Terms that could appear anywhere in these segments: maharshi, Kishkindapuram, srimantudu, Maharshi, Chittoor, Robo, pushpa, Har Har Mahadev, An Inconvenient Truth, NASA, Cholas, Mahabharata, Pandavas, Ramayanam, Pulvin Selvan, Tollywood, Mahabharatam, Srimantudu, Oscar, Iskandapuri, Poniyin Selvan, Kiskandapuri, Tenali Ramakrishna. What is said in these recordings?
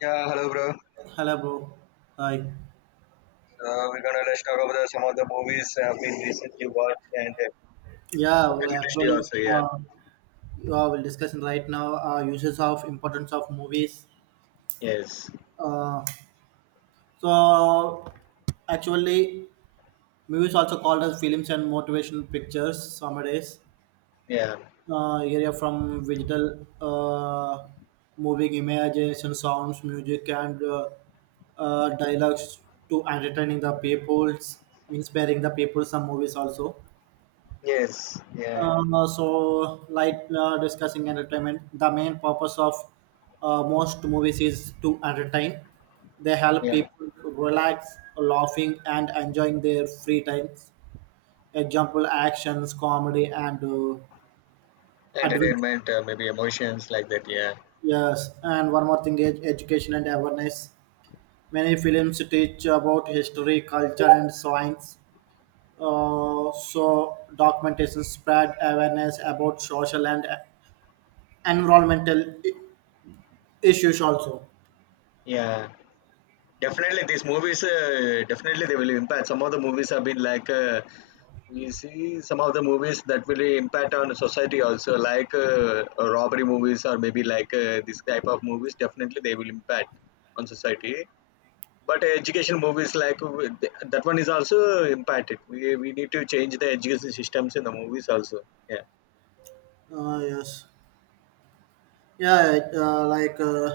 Yeah, hello, bro. Hello, bro. Hi. So we're gonna let's talk about some of the movies I've been recently watched and Yeah, we film industry actually, also. Yeah. uh, yeah, we're discussing right now uses of importance of movies. Yes. Uh, so, actually, movies also called as films and motivation pictures. Nowadays, Yeah. Area from digital moving imagination, sounds, music, and dialogues to entertaining the peoples, inspiring the people. Some movies also. Yes. Yeah. Discussing entertainment, the main purpose of most movies is to entertain. They help Yeah. people relax, laughing, and enjoying their free times. Example: actions, comedy, and adventure. Entertainment, maybe emotions like that. Yeah. Yes, and one more thing is education and awareness. Many films teach about history, culture, and science. Documentation spread awareness about social and environmental issues also. Yeah. Definitely, these movies. Definitely, they will impact. Some of the movies have been like. We see some of the movies that will impact on society also, like robbery movies or maybe like this type of movies. Definitely, they will impact on society, but education movies like that one is also impacted. We need to change the education systems in the movies also. Yeah. Yes. Yeah.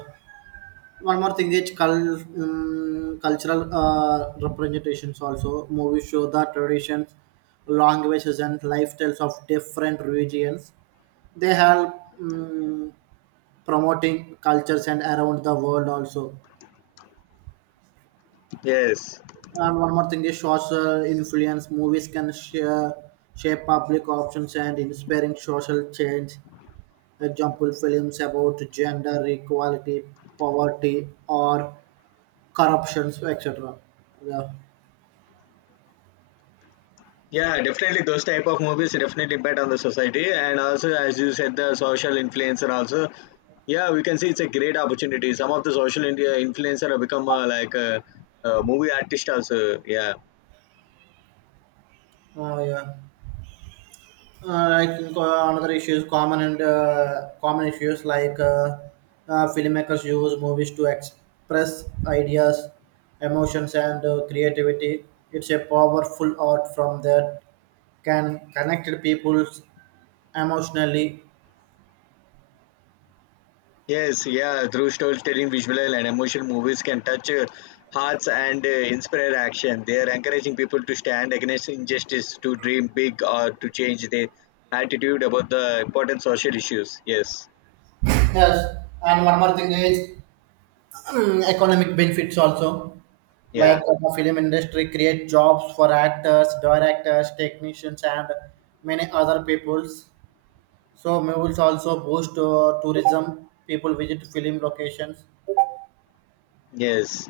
One more thing is cultural representations also. Movies show the traditions, languages, and lifestyles of different regions. They help promoting cultures and around the world also. Yes. And one more thing is social influence. Movies can share, shape public options and inspiring social change. Example films about gender equality, poverty, or corruption, etc. Yeah. Yeah, definitely those type of movies definitely impact on the society, and also as you said, the social influencer also. Yeah, we can see it's a great opportunity. Some of the social india influencer have become like a movie artist also. Yeah. Oh, yeah. I another issue is common and common issues like filmmakers use movies to express ideas, emotions, and creativity. It's a powerful art from that can connect people emotionally. Yes, yeah, through storytelling, visual and emotional movies can touch hearts and inspire action. They are encouraging people to stand against injustice, to dream big, or to change their attitude about the important social issues. Yes, Yes, and one more thing is economic benefits also, yeah, like the film industry create jobs for actors, directors, technicians, and many other peoples. So movies also boost tourism, people visit film locations. yes.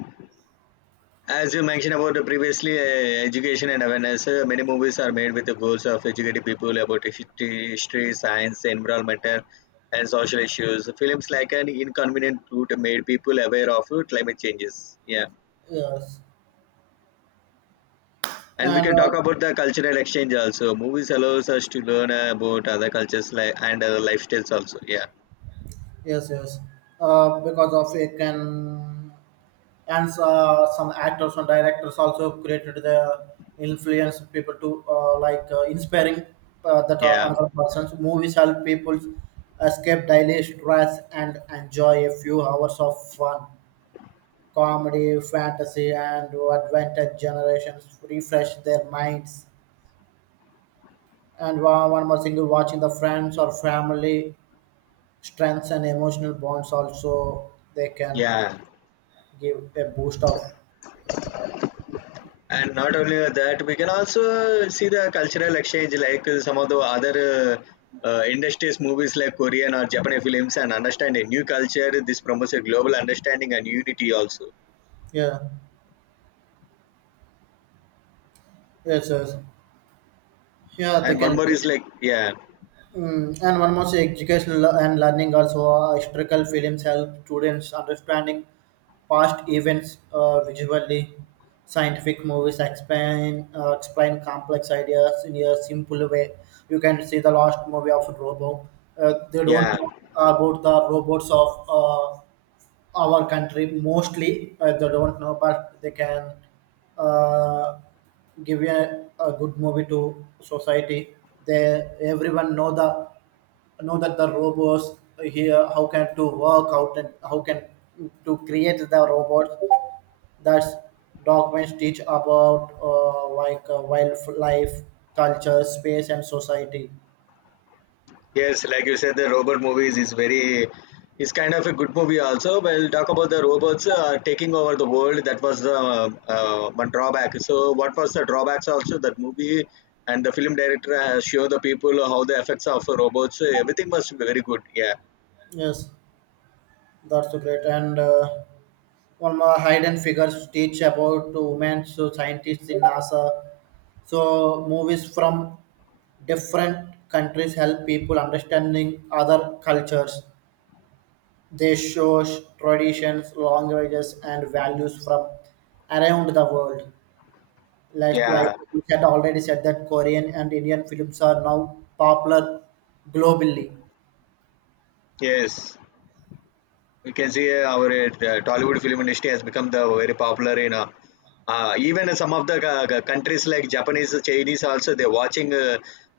As you mentioned about the previously, education and awareness, many movies are made with the goals of educating people about history, history science, environmental, and social issues. Films like An Inconvenient Truth made people aware of climate changes. Yeah, Yes. and we and can talk about the cultural exchange also. Movies allows us to learn about other cultures like and other lifestyles also. Yeah. yes yes because of it can, and some actors and directors also created the influence people to inspiring that are Yeah. another person's movies, help people escape daily stress and enjoy a few hours of fun, comedy, fantasy, and adventure generations refresh their minds. And one more single watching the friends or family strengths and emotional bonds also they can Yeah. give a boost of. And not only that, we can also see the cultural exchange, like some of the other industries movies like korean or japanese films, and understand a new culture. This promotes a global understanding and unity also. Yeah. Yes. Yeah, they And one can. more is like, yeah. Mm, and one more thing, educational and learning also. Historical films help students understanding past events visually. Scientific movies explain explain complex ideas in a simple way. You can see the last movie of Robo. They don't Yeah. know about the robots of our country mostly. They don't know, but they can uh, give a good movie to society. They everyone know the know that the robots here how can to work out and how can to create the robots. That's documents teach about wildlife, culture, space, and society. Yes, like you said, the robot movies is very, is kind of a good movie also. We'll talk about the robots taking over the world. That was the one drawback. So, what was the drawbacks also that movie and the film director has shown the people how the effects of robots. Everything was very good. Yeah, Yes, that's so great. And one more hide and figures teach about women, so scientists in NASA. So movies from different countries help people understanding other cultures. They show traditions, languages, and values from around the world. Like yeah, we had already said that Korean and Indian films are now popular globally. yes. You can see our Tollywood film industry has become the very popular in even in some of the countries like Japanese, Chinese also. They're watching uh,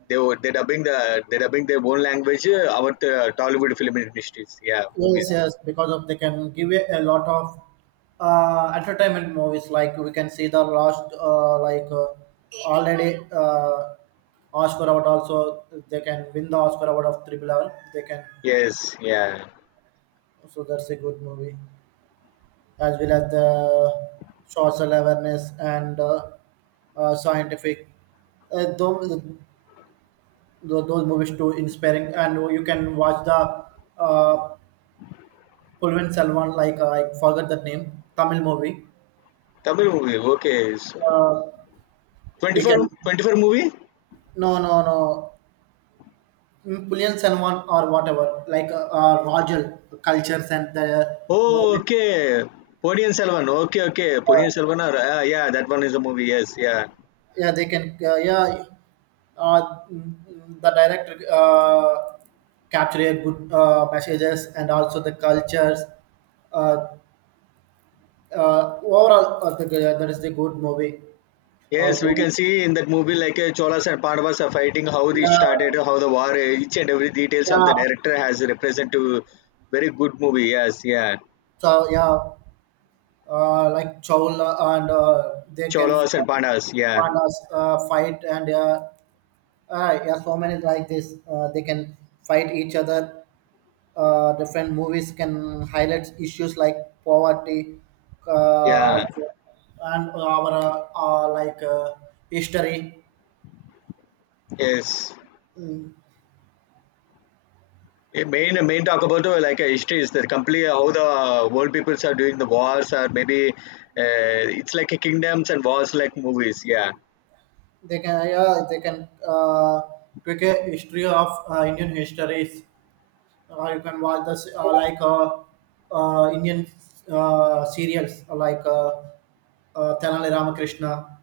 they were- they're dubbing the they're dubbing their own language, our Tollywood film industries, yeah, Yes, movies. yes, because of they can give you a lot of entertainment movies. Like we can see the last, like already Oscar award also they can win the Oscar award of Triple R. They can. Yes, yeah. So that's a good movie, as well as the social awareness and scientific. Uh, those, those movies too inspiring, and you can watch the uh, Pulvin Selvan, like I forgot the name, Tamil movie. Tamil movie, okay. So, Uh, you 24 can. 24 movie. No, no, no. Mm, Pulvin Selvan or whatever, like Rajal cultures and the Oh, movies. okay. Poniyin Selvan, okay, okay. Poniyin Yeah, Selvan, or, yeah, that one is a movie. Yes, yeah. yeah they can. Yeah, the director. Capture a good messages and also the cultures. Uh, overall, that is the good movie. How Yes, we to, can see in that movie, like Cholas and Pandavas are fighting, how they started, yeah, how the war, each and every details of the yeah, director has represent to. Very good movie. Yes, yeah, so yeah, like Chowl and they can Cholas and Pandavas. Yeah, find us, fight and yeah so many like this they can fight each other. Different movies can highlight issues like poverty. Uh, yeah, Also and our uh, uh, like uh, history. yes. Mm, A main talk about history is that completely how the world peoples are doing the wars, or maybe it's like a kingdoms and wars like movies. Yeah, they can, yeah, they can take a history of Indian histories. You can watch this Indian serials like Tenali Ramakrishna,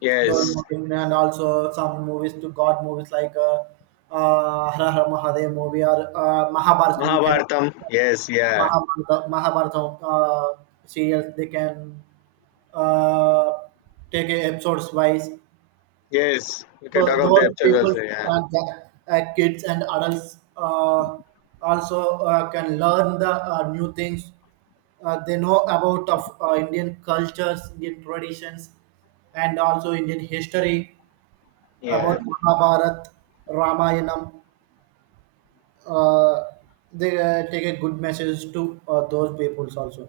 yes, those movies, and also some movies to God movies like Har Har Mahadev movie or Mahabharata. You can Mahabharatam. Yes, yeah, Mahabharata, Mahabharata uh, serials. They can uh, take a episodes wise. yes. We can So talk of the those episodes people also. Yeah, that kids and adults also can learn the new things. They know about of Indian cultures, Indian traditions, and also Indian history about yeah. Mahabharat, Ramayanam. Uh, they take a good message to those peoples also.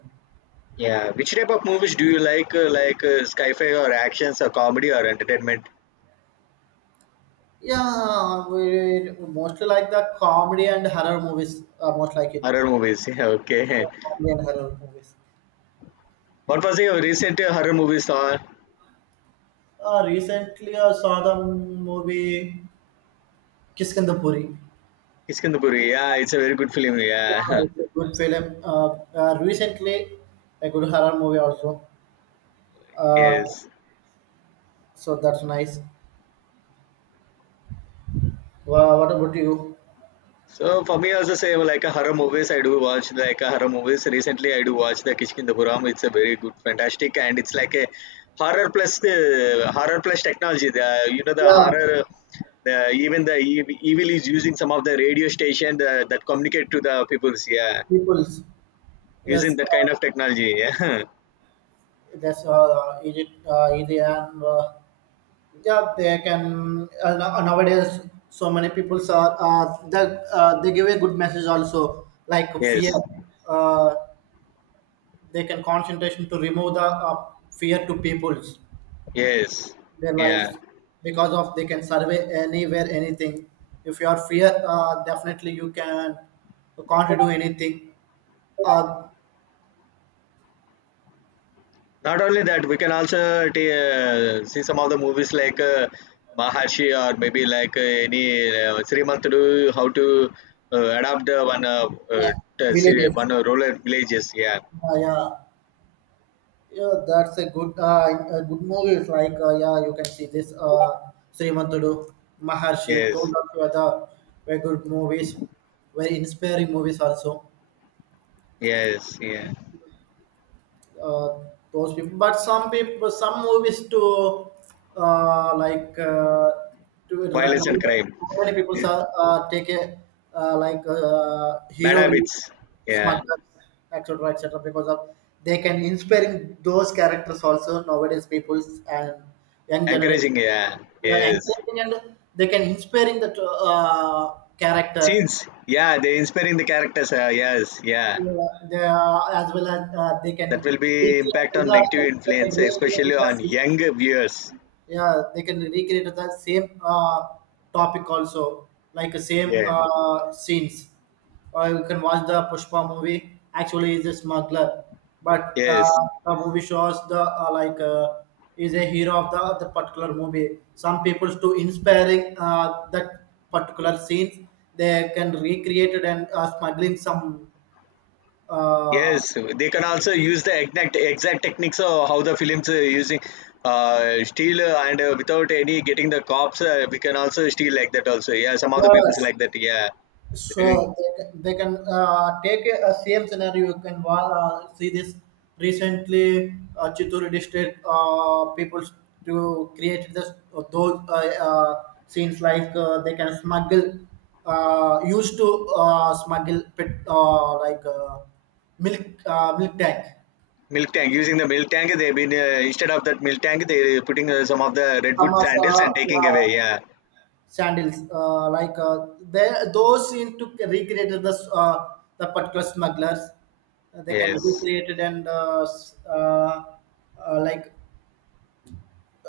Yeah, which type of movies do you like? Sci-fi or actions or comedy or entertainment? Yeah, we mostly like the comedy and horror movies. Most like it. Horror movies. Yeah, okay. Yeah, comedy and horror movies. What was your recent horror movie saw? Recently, I saw the movie Kiskandapuri. Iskandapuri. Yeah, it's a very good film. Yeah, Yeah. it's a good film. Recently, a good horror movie also. Uh, Yes. so that's nice. What about you? So for me, also same like a horror movies, I do watch like a horror movies. Recently, I do watch the Kishkindapuram. It's a very good, fantastic, and it's like a horror plus technology. The you know the Yeah, horror, the even the evil is using some of the radio station that communicate to the peoples. Yeah, peoples. using Yes, that kind of technology. that's Egypt, easy, and yeah, they can. Nowadays, so many people are they give a good message also, like Yeah. fear. Yes. Uh, they can concentration to remove the fear to people's Yes. their Yeah. lives because of they can survey anywhere anything. If you are fear, definitely you can, you can't do anything. uh, Not only that, we can also see some of the movies like Maharshi, or maybe like any Srimantudu, how to adapt the one uh, uh, see Villages. one rural villages. Yeah, Yeah, yeah that's a good movie. It's like yeah you can see this Srimantudu, Maharshi, yes, those are the other very good movies, very inspiring movies also. yes, yeah. uh, those people. But some people, some movies to uh, like uh, to Violence and crime, now many people are take a bad hero will habits. Yeah, smugglers, etc, etc, because of they can inspiring those characters also, nowadays people's and young generation. encouraging. Yeah, Yeah, yes. encouraging and they can inspiring that character. Scenes. Yeah, they inspiring the characters. Yes, yeah. As well as they can That will be recreate impact on negative influence, especially the on same. younger viewers. Yeah, they can recreate the same topic also, like the same Yeah. Scenes. Or you can watch the Pushpa movie, actually is a smuggler, but Yes. The movie shows the is a hero of the particular movie. Some people to inspiring that particular scenes. They can recreate it and smuggling some uh, Yes, they can also use the exact techniques of how the films using steal and without any getting the cops. We can also steal like that also. Yeah, some of the people's Yes, like that. Yeah, they're doing sure. They can take a same scenario. You can see this recently. Chittoor district people to create this those scenes like they can smuggle, used to smuggle pet, milk, milk tank. milk tank, using the milk tank. They've been instead of that milk tank, they're putting some of the Some redwood of sandals and taking away. yeah. Yeah. Sandals, they those seem to recreate uh, the particular smugglers. They can Yes. recreate it and uh, like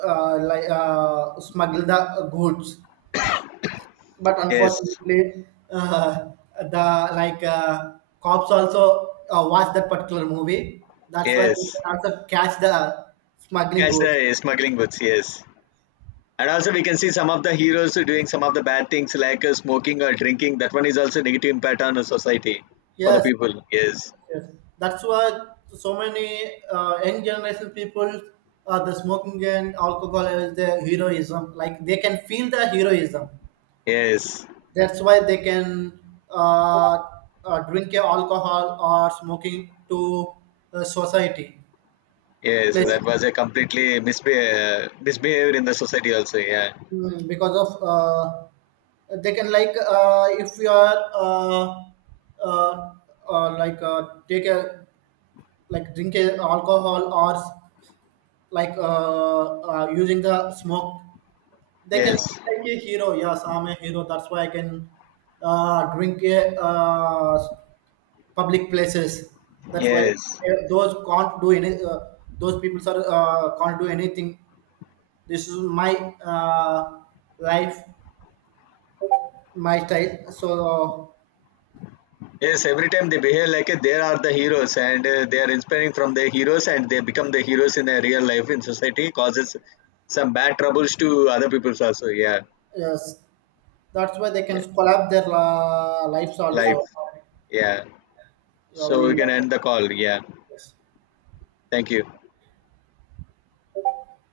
smuggle the goods, but Yes. unfortunately uh, the like cops also watch that particular movie. That's why they Yes. can also catch the smuggling Catch goods. the smuggling goods. Yes. And also, we can see some of the heroes doing some of the bad things like smoking or drinking. That one is also negative impact on the society for the Yes. people. Yes, Yes, that's why so many young generation people, the smoking and alcohol is the heroism. Like they can feel the heroism. yes, That's why they can uh, drink a alcohol or smoking to society yes. That places. was a completely misbehavior in the society also. Yeah. Mm, because of they can like if you are uh, take a like drink a alcohol or like using the smoke, they can Yes, feel like a hero. Yes, I'm a hero, that's why I can drink a public places. That's why yes, those can't do any those people are can't do anything. This is my uh, life, my style. Yes. Every time they behave like they are the heroes, and they are inspiring from their heroes and they become the heroes in their real life in society, causes some bad troubles to other peoples also. Yeah, yes, that's why they can yeah. collab their lives also. Life. Yeah. Yeah, So we we. can end the call. Yeah. Yes. Thank you.